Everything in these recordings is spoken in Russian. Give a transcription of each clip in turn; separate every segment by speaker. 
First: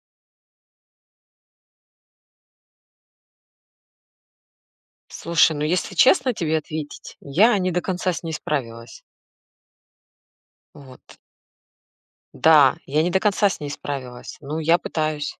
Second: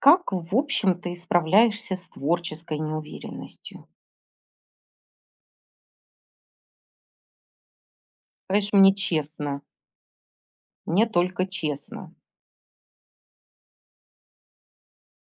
Speaker 1: Как, в общем, ты справляешься с творческой неуверенностью?
Speaker 2: Слушай, ну если честно тебе ответить, я не до конца с ней
Speaker 1: Скажешь мне
Speaker 2: справилась.
Speaker 1: честно,
Speaker 2: Вот.
Speaker 1: мне только честно.
Speaker 2: Да, я не до конца с ней справилась. Ну, я пытаюсь.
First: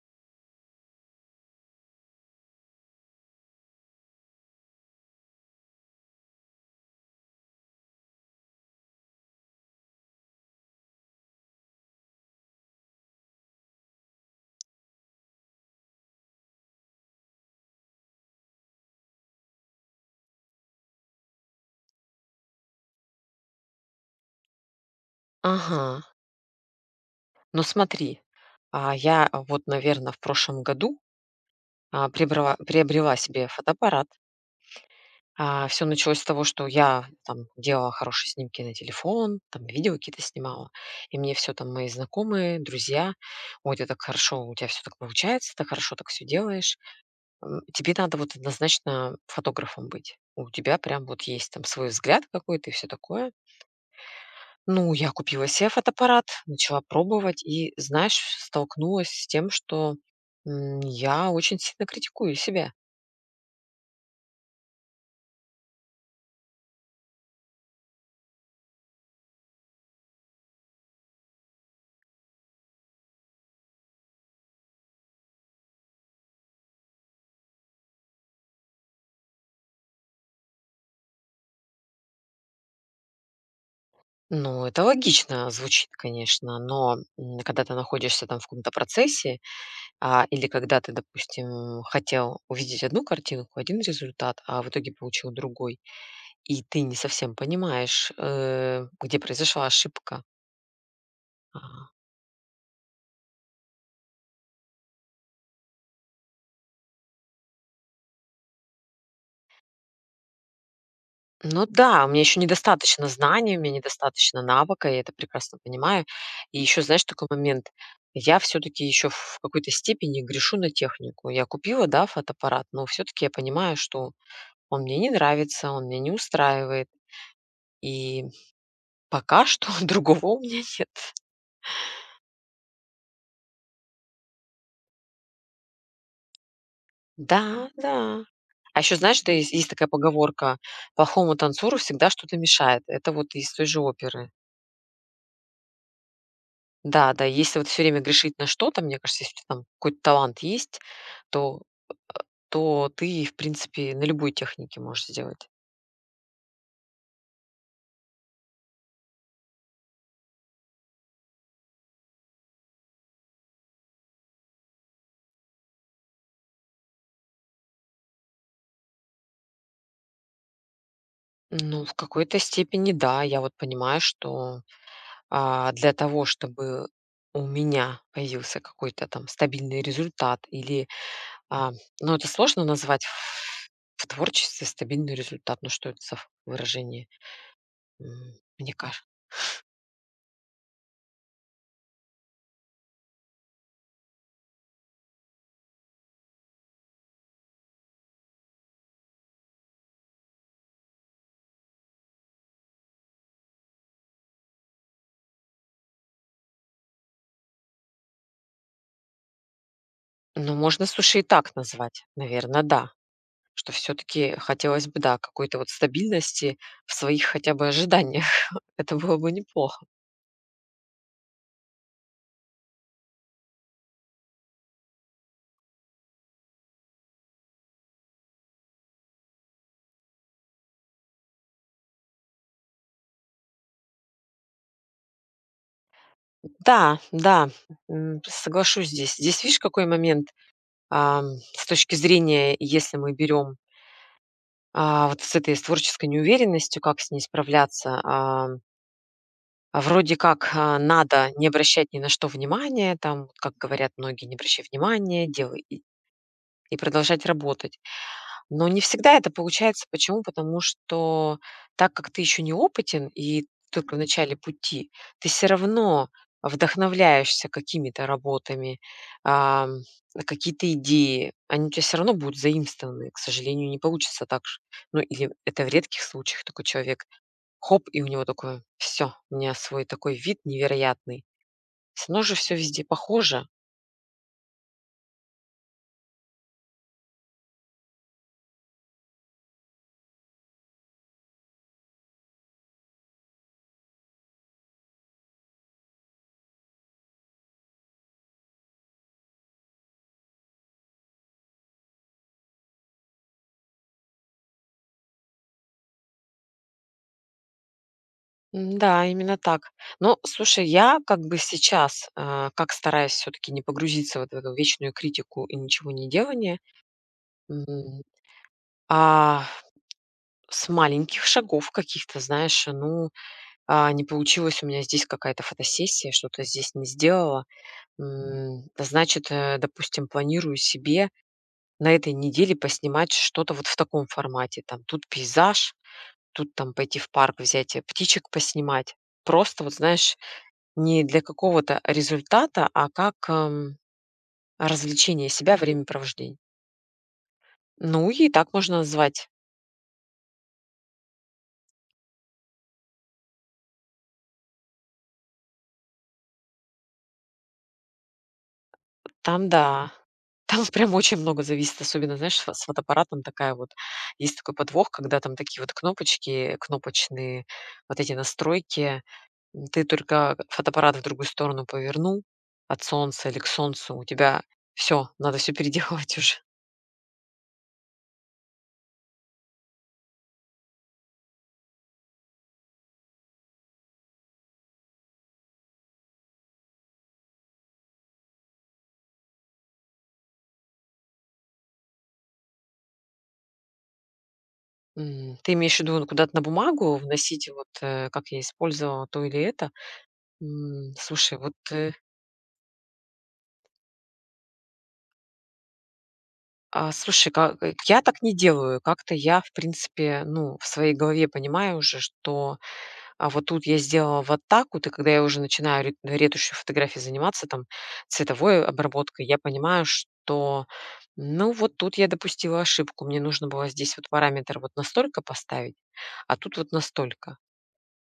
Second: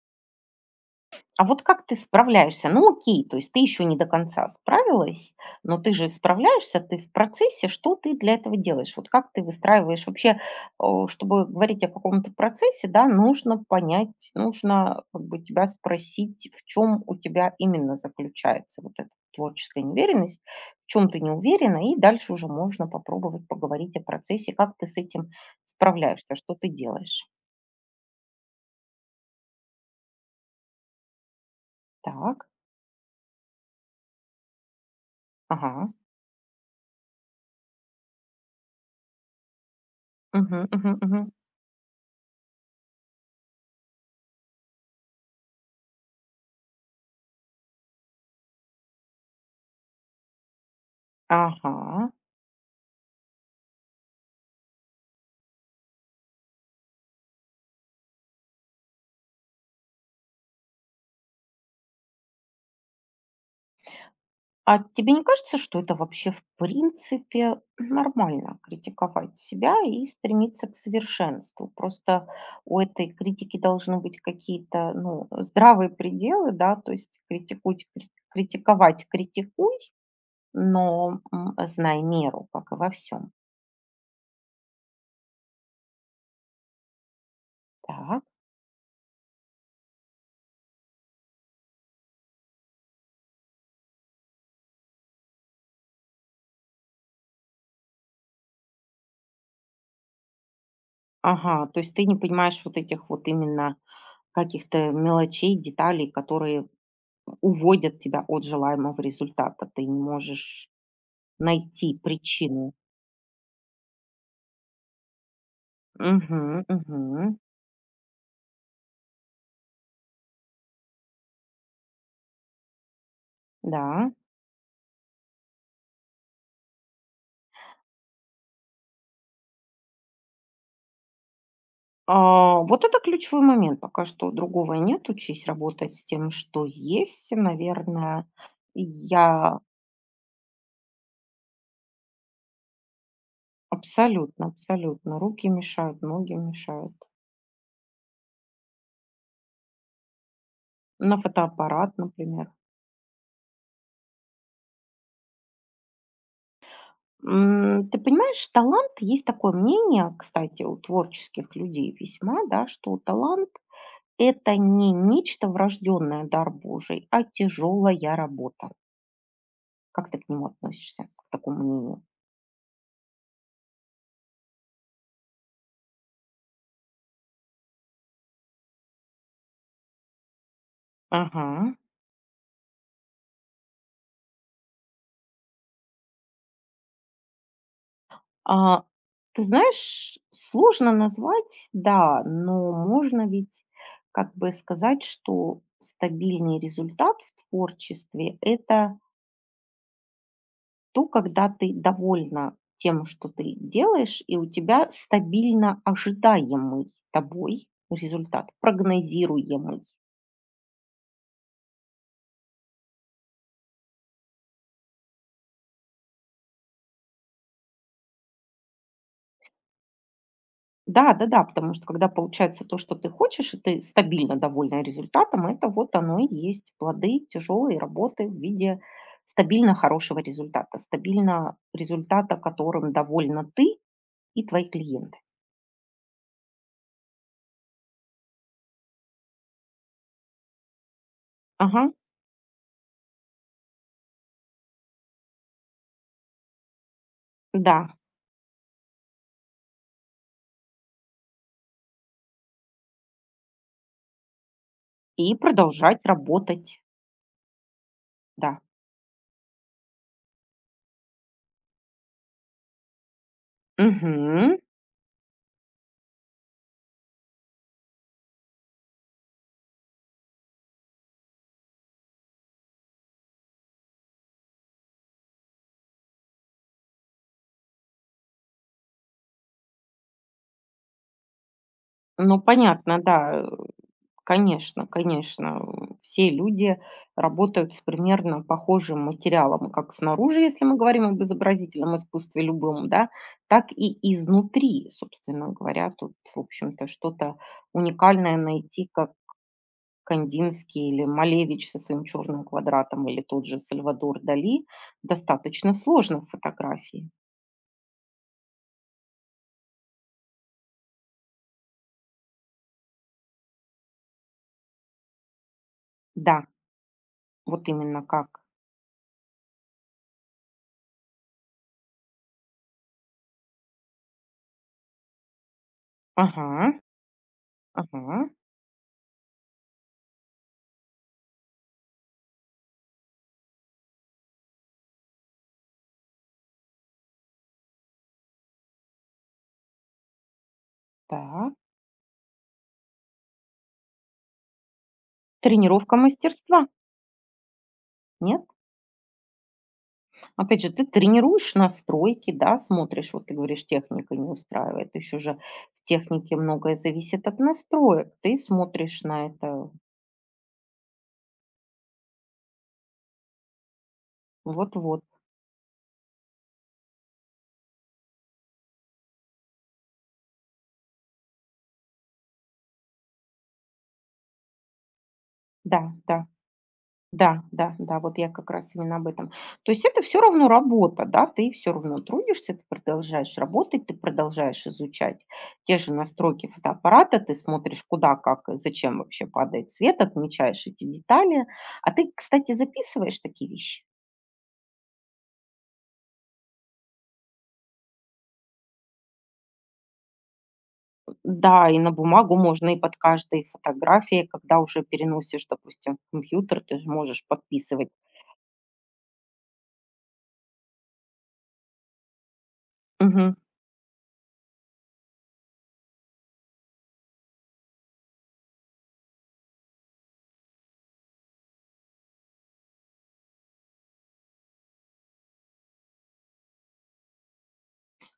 Speaker 1: А вот как ты справляешься? Ну, окей, то есть ты еще не до конца справилась, но ты же справляешься, ты в процессе. Что ты для этого делаешь? Вот как ты выстраиваешь вообще, чтобы говорить о каком-то процессе, да, нужно понять, нужно как бы тебя спросить, в чем у тебя именно заключается вот эта творческая неуверенность, в чем ты не уверена, и дальше уже можно попробовать поговорить о процессе, как ты с этим
Speaker 2: Ага.
Speaker 1: справляешься, что ты делаешь.
Speaker 2: Но смотри, вот, наверное, в прошлом году
Speaker 1: Так,
Speaker 2: приобрела себе фотоаппарат. Все
Speaker 1: ага,
Speaker 2: началось с того, что я там делала хорошие снимки на телефон, там видео какие-то
Speaker 1: угу,
Speaker 2: снимала.
Speaker 1: угу,
Speaker 2: И
Speaker 1: угу.
Speaker 2: мне все там мои знакомые, друзья, ой, ты так хорошо, у тебя все так получается, так хорошо так все делаешь. Тебе надо вот однозначно фотографом быть. У тебя прям вот есть там
Speaker 1: Ага,
Speaker 2: свой взгляд какой-то и все такое. Ну, я купила себе фотоаппарат, начала пробовать и, знаешь, столкнулась с тем, что я очень сильно критикую себя.
Speaker 1: а тебе не кажется, что это вообще в принципе нормально критиковать себя и стремиться к совершенству? Просто у этой критики должны быть какие-то, ну, здравые пределы, да, то есть критикуть, критиковать, критикуй, но знай меру, как и во всем.
Speaker 2: Ну, это логично звучит, конечно, но когда ты
Speaker 1: Так.
Speaker 2: находишься там в каком-то процессе, или когда ты, допустим, хотел увидеть одну картинку, один результат, а в итоге получил другой, и ты не совсем понимаешь, где произошла ошибка.
Speaker 1: Ага, то
Speaker 2: Ага.
Speaker 1: есть ты не понимаешь вот этих вот именно каких-то мелочей, деталей, которые уводят тебя от желаемого результата. Ты не можешь
Speaker 2: Ну
Speaker 1: найти
Speaker 2: да, у меня еще
Speaker 1: причину.
Speaker 2: недостаточно знаний, у меня недостаточно навыка, я это прекрасно понимаю.
Speaker 1: Мгм,
Speaker 2: И еще, знаешь, такой
Speaker 1: мгм.
Speaker 2: момент. Я все-таки еще в какой-то степени грешу на технику. Я купила, да, фотоаппарат, но все-таки я понимаю,
Speaker 1: Да.
Speaker 2: что он мне не нравится, он меня не устраивает. И пока что другого у меня нет.
Speaker 1: А, вот это ключевой момент. Пока что другого нет. Учись работать с тем, что есть,
Speaker 2: Да, да.
Speaker 1: наверное.
Speaker 2: А еще, знаешь, да, есть,
Speaker 1: Я
Speaker 2: есть такая поговорка, плохому танцору всегда что-то мешает. Это вот из той же оперы.
Speaker 1: абсолютно, абсолютно. Руки мешают, ноги мешают.
Speaker 2: Да, да, если вот все время грешить на что-то, мне кажется, если у тя там какой-то талант есть,
Speaker 1: На
Speaker 2: то
Speaker 1: фотоаппарат, например.
Speaker 2: то ты, в принципе, на любой технике можешь сделать.
Speaker 1: М, ты понимаешь, талант, есть такое мнение, кстати, у творческих людей весьма, да, что талант– это не нечто врожденное, дар Божий, а тяжелая работа. Как ты к нему относишься, к такому
Speaker 2: Ну, в
Speaker 1: мнению?
Speaker 2: какой-то степени да. Я вот понимаю, что, для того, чтобы у меня появился какой-то там стабильный результат или,
Speaker 1: Ага.
Speaker 2: а, ну, это сложно назвать ф в творчестве стабильный результат. Ну, что это за выражение? М, Мне
Speaker 1: А,
Speaker 2: кажется.
Speaker 1: ты знаешь, сложно назвать, да, но можно ведь как бы сказать, что стабильный результат в творчестве– это то, когда ты довольна тем, что ты делаешь, и у тебя стабильно ожидаемый тобой результат, прогнозируемый.
Speaker 2: Ну, можно, слушай, и так назвать, наверное, да. Что все таки хотелось бы, да, какой-то вот стабильности в своих хотя бы ожиданиях. Это было бы неплохо.
Speaker 1: Да-да-да, потому что когда получается то, что ты хочешь, и ты стабильно довольна результатом, это вот оно и есть плоды тяжелой работы в виде стабильно хорошего результата, стабильно результата, которым довольна ты и твои клиенты.
Speaker 2: Да, да, соглашусь здесь. Здесь видишь, какой момент, с
Speaker 1: Ага,
Speaker 2: точки зрения, если мы берем, вот с творческой неуверенностью, как с ней
Speaker 1: да.
Speaker 2: справляться. А вроде как, надо не обращать ни на что внимания, там, вот как говорят многие: "Не обращай внимания,
Speaker 1: И
Speaker 2: делай", и
Speaker 1: продолжать
Speaker 2: и
Speaker 1: работать,
Speaker 2: продолжать работать.
Speaker 1: да.
Speaker 2: Но не всегда это получается. Почему? Потому что так как ты еще неопытен и только в начале
Speaker 1: Мгм.
Speaker 2: пути, ты все равно вдохновляешься какими-то работами, ам, какие-то идеи, они у тебя все равно будут заимствованы. К сожалению, не получится так, ш ну, или это в редких случаях такой человек, хоп, и у него такое: все у меня свой такой вид невероятный". Все равно же
Speaker 1: Ну,
Speaker 2: все везде
Speaker 1: понятно, да.
Speaker 2: похоже.
Speaker 1: Конечно, конечно. Все люди работают с примерно похожим материалом, как снаружи, если мы говорим об изобразительном искусстве любом, да, так и изнутри, собственно говоря. Тут, в общем-то, что-то уникальное найти, как Кандинский или Малевич со своим черным квадратом, или тот же Сальвадор Дали, достаточно сложно в фотографии.
Speaker 2: Да, именно так. Ну, слушай, я как бы сейчас, как стараюсь все-таки не погрузиться вот в эту вечную критику и ничего не
Speaker 1: Да,
Speaker 2: делание,
Speaker 1: вот
Speaker 2: м,
Speaker 1: именно как.
Speaker 2: а с маленьких шагов каких-то, знаешь, ну, не получилось у меня здесь какая-то фотосессия, что-то
Speaker 1: Ага,
Speaker 2: здесь не сделала.
Speaker 1: ага,
Speaker 2: Да, значит, допустим, планирую себе на этой неделе поснимать что-то вот в таком формате. Там тут пейзаж, тут там пойти в парк, взять птичек поснимать, просто вот, знаешь, не для
Speaker 1: так.
Speaker 2: какого-то результата, а как развлечение себя,
Speaker 1: Тренировка
Speaker 2: времяпровождение.
Speaker 1: мастерства,
Speaker 2: Ну, и
Speaker 1: нет?
Speaker 2: так можно назвать.
Speaker 1: Опять же, ты тренируешь настройки, да, смотришь, вот ты говоришь, техника не устраивает. Еще же в технике многое зависит от настроек. Ты смотришь на
Speaker 2: Там
Speaker 1: это
Speaker 2: да, там прям очень много зависит, особенно, знаешь, с фотоаппаратом такая вот есть такой подвох,
Speaker 1: вот-вот.
Speaker 2: когда там такие вот кнопочные вот эти настройки. Ты только фотоаппарат в другую сторону повернул, от солнца или к солнцу, у тебя все, надо все
Speaker 1: Да,
Speaker 2: переделывать
Speaker 1: да,
Speaker 2: уже.
Speaker 1: да, да, да, вот я как раз именно об этом. То есть это все равно работа, да, ты все равно трудишься, ты продолжаешь работать, ты продолжаешь изучать те же настройки фотоаппарата, ты смотришь, куда, как, и зачем вообще падает свет, отмечаешь эти детали. А ты, кстати, записываешь такие вещи?
Speaker 2: Ты имеешь в виду, ну, куда-то на бумагу вносить вот, как я использовала то или это? Слушай, вот,
Speaker 1: Да, и на бумагу можно, и под каждой фотографией, когда уже переносишь, допустим, в компьютер, ты же можешь
Speaker 2: слушай,
Speaker 1: подписывать.
Speaker 2: я так не делаю. Как-то я, в принципе, ну, в своей голове понимаю уже, что,
Speaker 1: Мгм.
Speaker 2: вот тут я сделала вот так вот, и когда я уже начинаю ре ретушью фотографий заниматься, там, цветовой обработкой, я понимаю, что, ну, вот тут я допустила ошибку. Мне нужно было здесь вот параметр вот настолько поставить, а тут вот настолько.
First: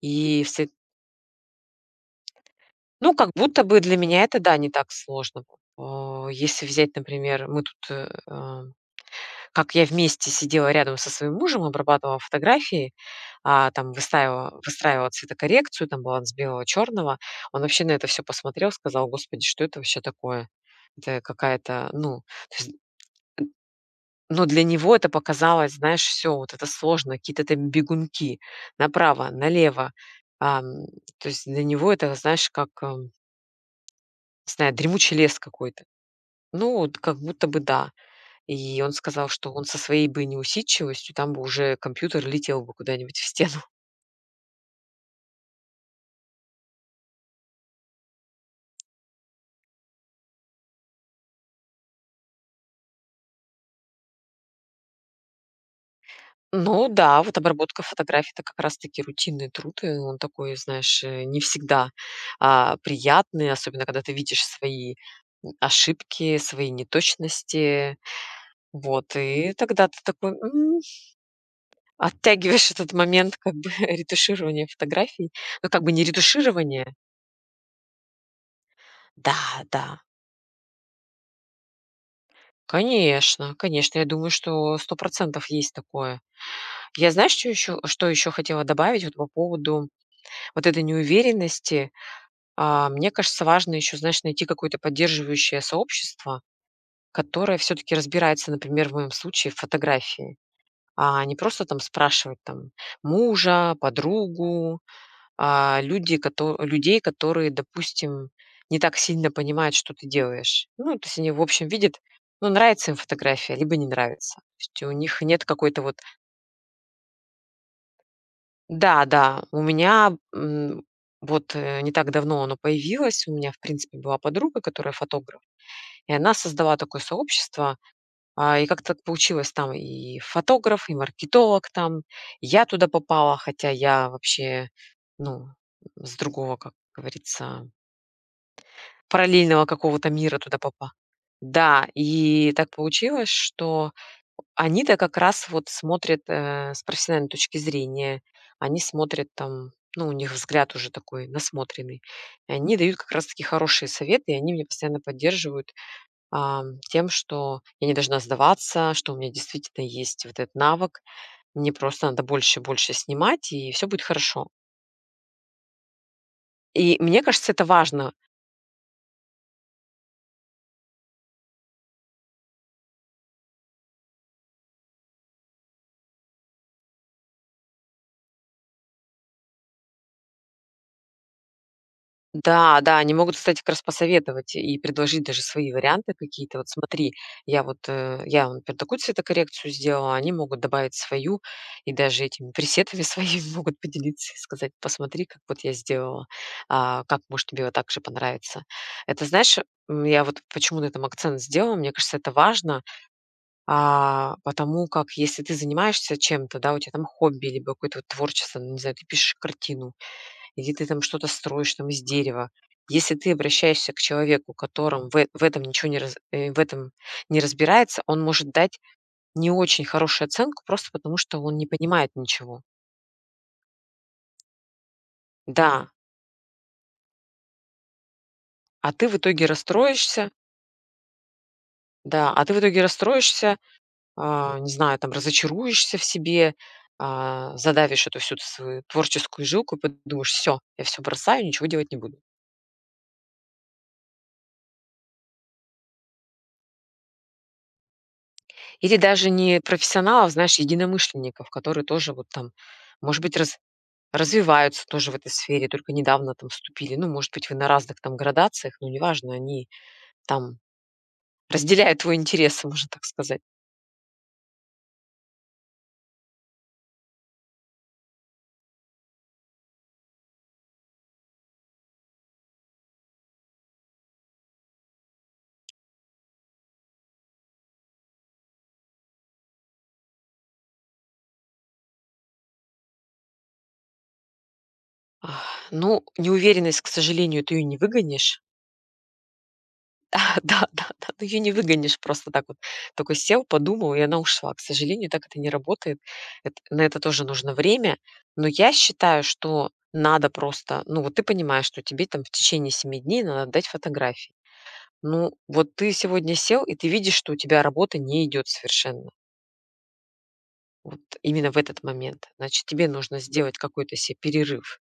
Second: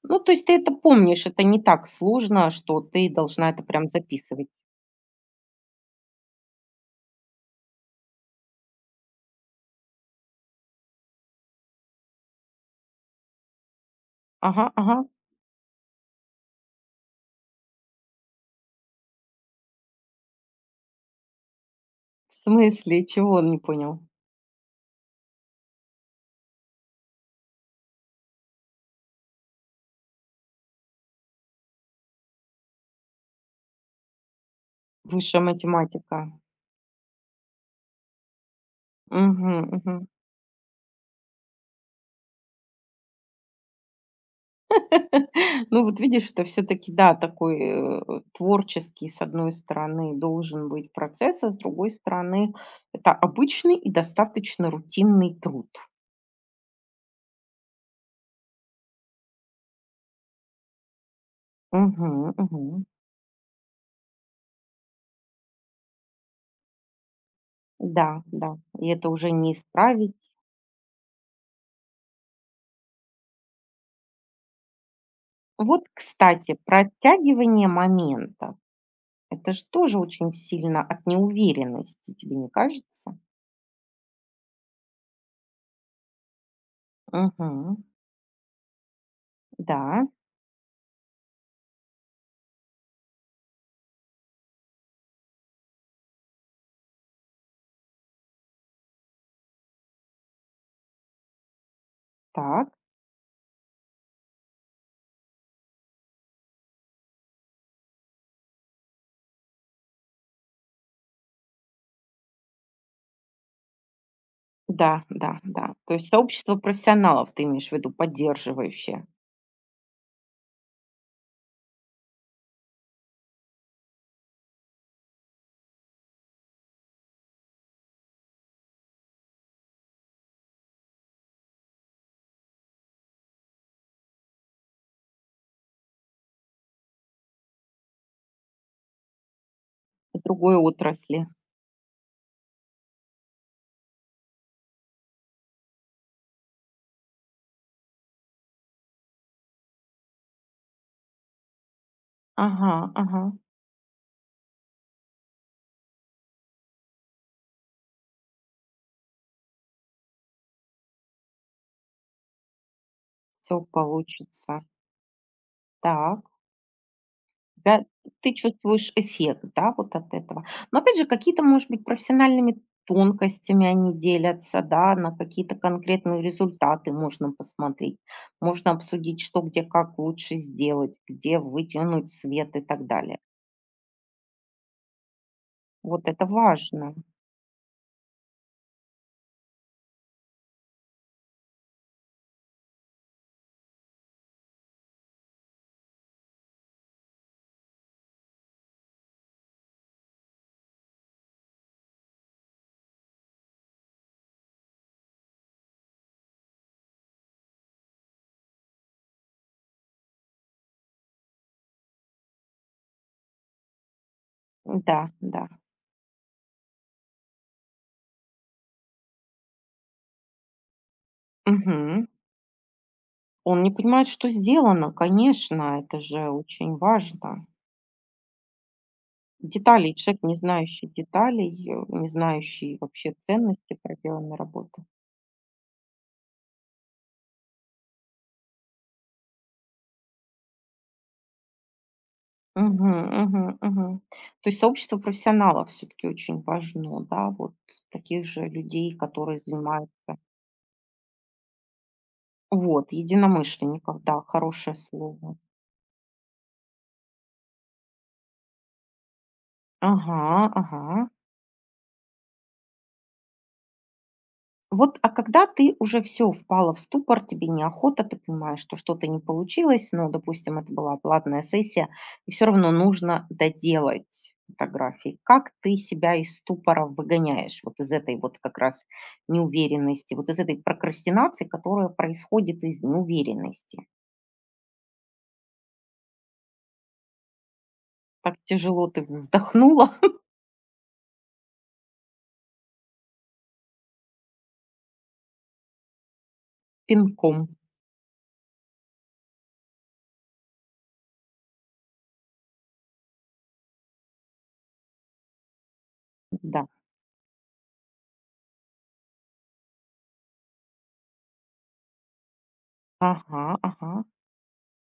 Speaker 1: Ну, то
Speaker 2: И
Speaker 1: есть ты
Speaker 2: все.
Speaker 1: это помнишь, это не так сложно, что ты
Speaker 2: Ну, как
Speaker 1: должна это
Speaker 2: будто бы
Speaker 1: прям
Speaker 2: для меня это,
Speaker 1: записывать.
Speaker 2: да, не так сложно. О, если взять, например, мы тут, как я вместе сидела рядом со своим мужем, обрабатывала фотографии, там выстаивала
Speaker 1: Ага, ага.
Speaker 2: выстраивала цветокоррекцию, там баланс белого, черного. Он вообще на это все посмотрел, сказал: "Господи, что это вообще такое? Это какая-то, ну".
Speaker 1: В
Speaker 2: То есть,
Speaker 1: смысле? Чего он не понял?
Speaker 2: но для него это показалось, знаешь, все вот это сложно, какие-то там бегунки направо, налево. Ам, То есть для него это, знаешь, как не знаю, дремучий лес
Speaker 1: Высшая
Speaker 2: какой-то.
Speaker 1: математика.
Speaker 2: Ну, вот как будто бы да. И он сказал, что
Speaker 1: Мгм,
Speaker 2: он со
Speaker 1: мгм.
Speaker 2: своей бы неусидчивостью, там бы уже компьютер летел бы куда-нибудь в стену.
Speaker 1: Ну, вот видишь, это все-таки, да, такой творческий, с одной стороны, должен быть процесс, а с другой стороны, это обычный и достаточно рутинный труд.
Speaker 2: Ну да, вот обработка фотографий- это как раз таки рутинный труд, и он такой, знаешь, не всегда
Speaker 1: Мгм, мгм.
Speaker 2: приятный, особенно когда ты видишь свои, ошибки, свои неточности.
Speaker 1: Да, да, и это
Speaker 2: Вот,
Speaker 1: уже не
Speaker 2: и тогда ты такой,
Speaker 1: исправить.
Speaker 2: оттягиваешь этот момент как бы ретуширования фотографий. Ну, как
Speaker 1: Вот,
Speaker 2: бы не
Speaker 1: кстати, про
Speaker 2: ретуширования.
Speaker 1: оттягивание момента.
Speaker 2: Да,
Speaker 1: Это ж
Speaker 2: да,
Speaker 1: тоже очень сильно от неуверенности, тебе не кажется?
Speaker 2: конечно, конечно, я думаю, что 100% есть такое. Я, знаешь, чё
Speaker 1: Мгм.
Speaker 2: ещё что еще хотела добавить вот по поводу
Speaker 1: Да,
Speaker 2: вот этой неуверенности? Мне кажется, важно еще, знаешь, найти какое-то поддерживающее сообщество, которое все таки разбирается, например, в моем случае, в фотографии. А не просто там спрашивать
Speaker 1: так.
Speaker 2: там мужа, подругу, люди, кото людей, которые, допустим, не так сильно понимают, что ты делаешь. Ну, то есть они, в общем, видят, ну, нравится им фотография, либо не нравится. То есть у
Speaker 1: Да,
Speaker 2: них
Speaker 1: да,
Speaker 2: нет
Speaker 1: да.
Speaker 2: какой-то
Speaker 1: То
Speaker 2: вот.
Speaker 1: есть сообщество профессионалов ты имеешь в виду,
Speaker 2: Да,
Speaker 1: поддерживающее
Speaker 2: да, у меня, вот, не так давно оно появилось. У меня, в принципе, была подруга, которая фотограф, и она создала такое сообщество. И как-то так получилось, там и фотограф, и маркетолог там. Я туда попала, хотя я вообще, ну, с другого, как говорится, параллельного какого-то
Speaker 1: с
Speaker 2: мира
Speaker 1: другой
Speaker 2: туда попала.
Speaker 1: отрасли.
Speaker 2: Да, и так получилось, что они-то как раз вот смотрят с профессиональной точки зрения. Они смотрят там, ну, у них взгляд уже такой насмотренный. И
Speaker 1: Ага,
Speaker 2: они дают как
Speaker 1: ага.
Speaker 2: раз таки хорошие советы, и они меня постоянно поддерживают, тем, что я не должна сдаваться, что у меня действительно есть вот этот навык. Мне просто надо больше и больше снимать,
Speaker 1: Все
Speaker 2: и все будет хорошо.
Speaker 1: получится. Так.
Speaker 2: И мне кажется, это
Speaker 1: Да,
Speaker 2: важно.
Speaker 1: ты чувствуешь эффект, да, вот от этого. Но опять же, какие-то, может быть, профессиональными тонкостями они делятся, да, на какие-то конкретные результаты можно посмотреть, можно обсудить, что где как лучше сделать, где вытянуть свет и
Speaker 2: Да,
Speaker 1: так
Speaker 2: да, они
Speaker 1: далее.
Speaker 2: могут, кстати, как раз посоветовать и предложить даже свои
Speaker 1: Вот
Speaker 2: варианты
Speaker 1: это
Speaker 2: какие-то. Вот
Speaker 1: важно.
Speaker 2: смотри, я, например, такую цветокоррекцию сделала, они могут добавить свою, и даже этими пресетами своими могут поделиться и сказать: "Посмотри, как вот я сделала, как, может, тебе вот так же понравится". Это, знаешь, я вот почему на этом акцент сделала, мне кажется, это важно, потому как если ты занимаешься чем-то, да, у тебя там хобби либо какое-то вот творчество, ну, не знаю, ты пишешь картину, или ты там что-то строишь там из дерева. Если ты обращаешься к человеку,
Speaker 1: Да,
Speaker 2: которым
Speaker 1: да.
Speaker 2: в этом не разбирается, он может дать не очень хорошую оценку просто потому, что он не
Speaker 1: Мгм.
Speaker 2: понимает ничего.
Speaker 1: Он не понимает, что сделано, конечно,
Speaker 2: Да,
Speaker 1: это же очень важно.
Speaker 2: а ты в итоге
Speaker 1: Детали, человек,
Speaker 2: расстроишься,
Speaker 1: не знающий деталей, не
Speaker 2: да, А ты в
Speaker 1: знающий
Speaker 2: итоге
Speaker 1: вообще
Speaker 2: расстроишься,
Speaker 1: ценности проделанной
Speaker 2: не
Speaker 1: работы.
Speaker 2: знаю, там разочаруешься в себе, задавишь эту всю свою творческую жилку и подумаешь: все, я все бросаю, ничего делать не буду".
Speaker 1: Мгм, мгм, мгм. То есть сообщество профессионалов все-таки очень важно, да, вот таких же людей,
Speaker 2: Или даже
Speaker 1: которые
Speaker 2: не
Speaker 1: занимаются.
Speaker 2: профессионалов, знаешь, единомышленников, которые тоже вот там,
Speaker 1: Вот,
Speaker 2: может быть,
Speaker 1: единомышленников, да, хорошее
Speaker 2: развиваются тоже в этой
Speaker 1: слово.
Speaker 2: сфере, только недавно там вступили. Ну, может быть, вы на разных там градациях, но неважно, они
Speaker 1: Ага,
Speaker 2: там
Speaker 1: ага.
Speaker 2: разделяют твой интерес, можно так сказать.
Speaker 1: Вот, а когда ты уже все впала в ступор, тебе неохота, ты понимаешь, что что-то не получилось, но, допустим, это была платная сессия, и все равно нужно доделать фотографии. Как ты себя из ступора выгоняешь вот из этой вот как раз неуверенности, вот из этой прокрастинации, которая происходит из неуверенности?
Speaker 2: Ах, ну, неуверенность, к сожалению, ты ее не
Speaker 1: Так
Speaker 2: выгонишь.
Speaker 1: тяжело ты вздохнула.
Speaker 2: Да-да-да, ты её не выгонишь просто так вот. Такой сел, подумал, и она ушла. К сожалению, так это не работает. Эт На это тоже
Speaker 1: Пинком.
Speaker 2: нужно время. Но я считаю, что надо просто, ну, вот ты понимаешь, что тебе там в течение 7 дней надо дать фотографии. Ну, вот ты сегодня сел,
Speaker 1: Да.
Speaker 2: и ты видишь, что у тебя работа не идет совершенно. Вот именно в этот момент. Значит, тебе нужно
Speaker 1: Ага,
Speaker 2: сделать
Speaker 1: ага.
Speaker 2: какой-то себе перерыв.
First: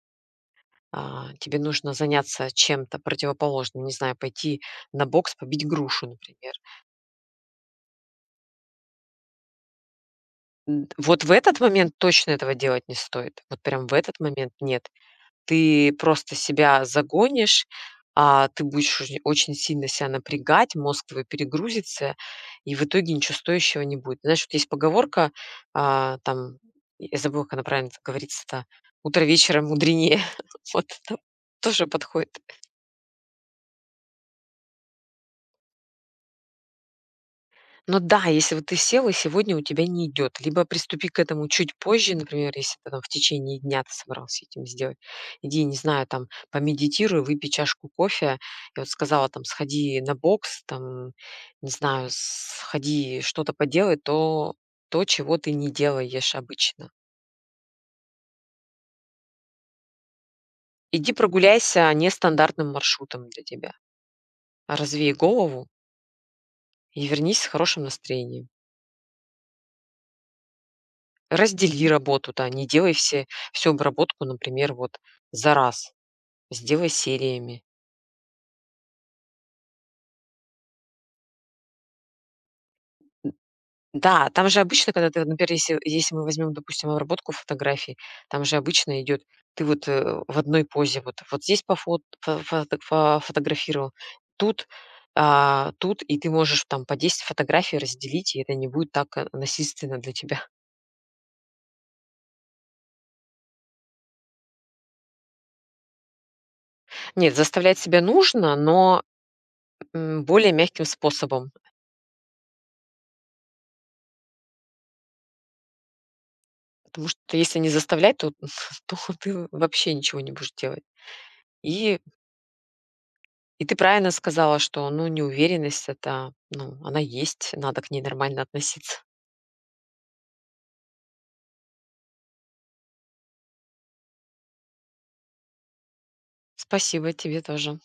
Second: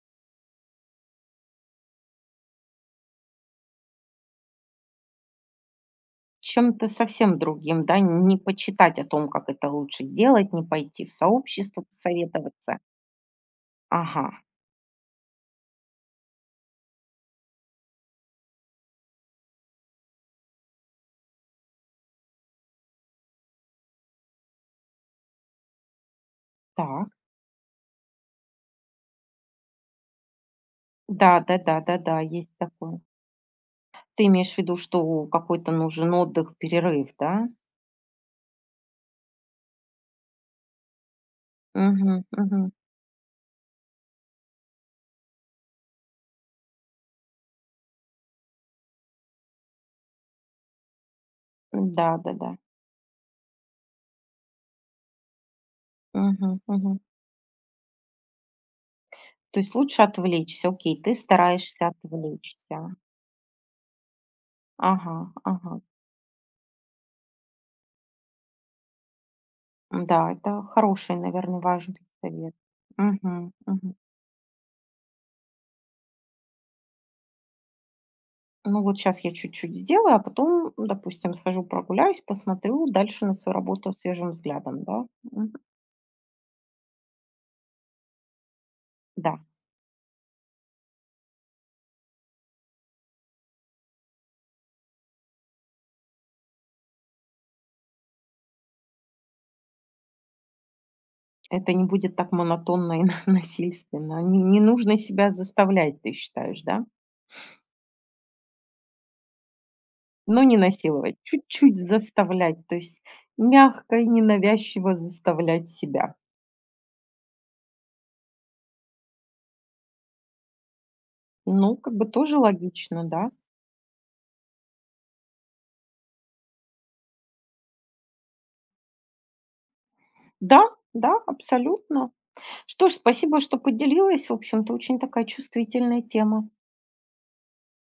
Speaker 2: Тебе нужно заняться чем-то противоположным. Не знаю, пойти на бокс, побить грушу, например.
Speaker 1: Чем-то совсем другим, да, не почитать о том, как это лучше делать, не
Speaker 2: Н
Speaker 1: пойти в
Speaker 2: Вот в этот
Speaker 1: сообщество
Speaker 2: момент точно этого
Speaker 1: посоветоваться.
Speaker 2: делать не стоит. Вот прям в этот
Speaker 1: Ага,
Speaker 2: момент нет. Ты просто себя загонишь, ты будешь уже очень сильно себя напрягать, мозг твой перегрузится, и в итоге ничего стоящего не будет. Знаешь, вот есть поговорка, там,
Speaker 1: так.
Speaker 2: я забыла, как она правильно говорится-то: "Утро вечера мудренее". Вот, там
Speaker 1: Да, да, да,
Speaker 2: тоже
Speaker 1: да, да,
Speaker 2: подходит.
Speaker 1: есть такое. Ты имеешь в виду, что какой-то нужен отдых, перерыв, да?
Speaker 2: Но да, если вот ты сел, и сегодня у тебя не идет, либо приступи к этому чуть позже,
Speaker 1: Угу.
Speaker 2: например,
Speaker 1: Угу.
Speaker 2: если ты там в течение дня ты собрался этим сделать. Иди, не знаю, там помедитируй, выпей чашку кофе. Я вот сказала, там сходи на бокс, там, не знаю,
Speaker 1: Да, да, да.
Speaker 2: сходи что-то поделай, то, чего ты не делаешь
Speaker 1: Угу.
Speaker 2: обычно.
Speaker 1: Угу. То есть лучше отвлечься, окей,
Speaker 2: Иди
Speaker 1: ты
Speaker 2: прогуляйся
Speaker 1: стараешься
Speaker 2: нестандартным
Speaker 1: отвлечься.
Speaker 2: маршрутом для тебя. Развей
Speaker 1: Ага,
Speaker 2: голову
Speaker 1: ага.
Speaker 2: и вернись с хорошим настроением.
Speaker 1: Да, это хороший, наверное,
Speaker 2: Раздели
Speaker 1: важный
Speaker 2: работу, да,
Speaker 1: совет.
Speaker 2: не делай все
Speaker 1: Угу,
Speaker 2: всю
Speaker 1: мгм.
Speaker 2: обработку, например, вот за раз, сделай сериями.
Speaker 1: Ну, вот сейчас я чуть-чуть сделаю, а потом, допустим, схожу прогуляюсь, посмотрю дальше на свою работу
Speaker 2: Да,
Speaker 1: свежим
Speaker 2: там же
Speaker 1: взглядом,
Speaker 2: обычно,
Speaker 1: да?
Speaker 2: когда ты, вот, например,
Speaker 1: Мгм.
Speaker 2: если мы возьмем, допустим, обработку фотографий, там же обычно идет,
Speaker 1: Да,
Speaker 2: ты вот, в одной позе, вот здесь пофот фо фото- фо пофотографировал, тут, тут, и ты можешь там по 10 фотографий разделить, и это не будет так насильственно для тебя.
Speaker 1: это не будет так монотонно и насильственно. Не нужно себя заставлять, ты считаешь, да?
Speaker 2: Нет, заставлять себя нужно, но
Speaker 1: Но
Speaker 2: более
Speaker 1: не
Speaker 2: мягким
Speaker 1: насиловать,
Speaker 2: способом.
Speaker 1: чуть-чуть заставлять, то есть мягко и ненавязчиво заставлять себя.
Speaker 2: Потому что если не заставлять, то то ты вообще ничего не будешь делать.
Speaker 1: Ну, как
Speaker 2: И
Speaker 1: бы тоже логично, да?
Speaker 2: и ты правильно сказала, что, ну, неуверенность- это, ну, она есть, надо к ней нормально относиться.
Speaker 1: Да, да, абсолютно. Что ж, спасибо, что поделилась. В общем-то, очень такая чувствительная тема.
Speaker 2: Спасибо, тебе тоже.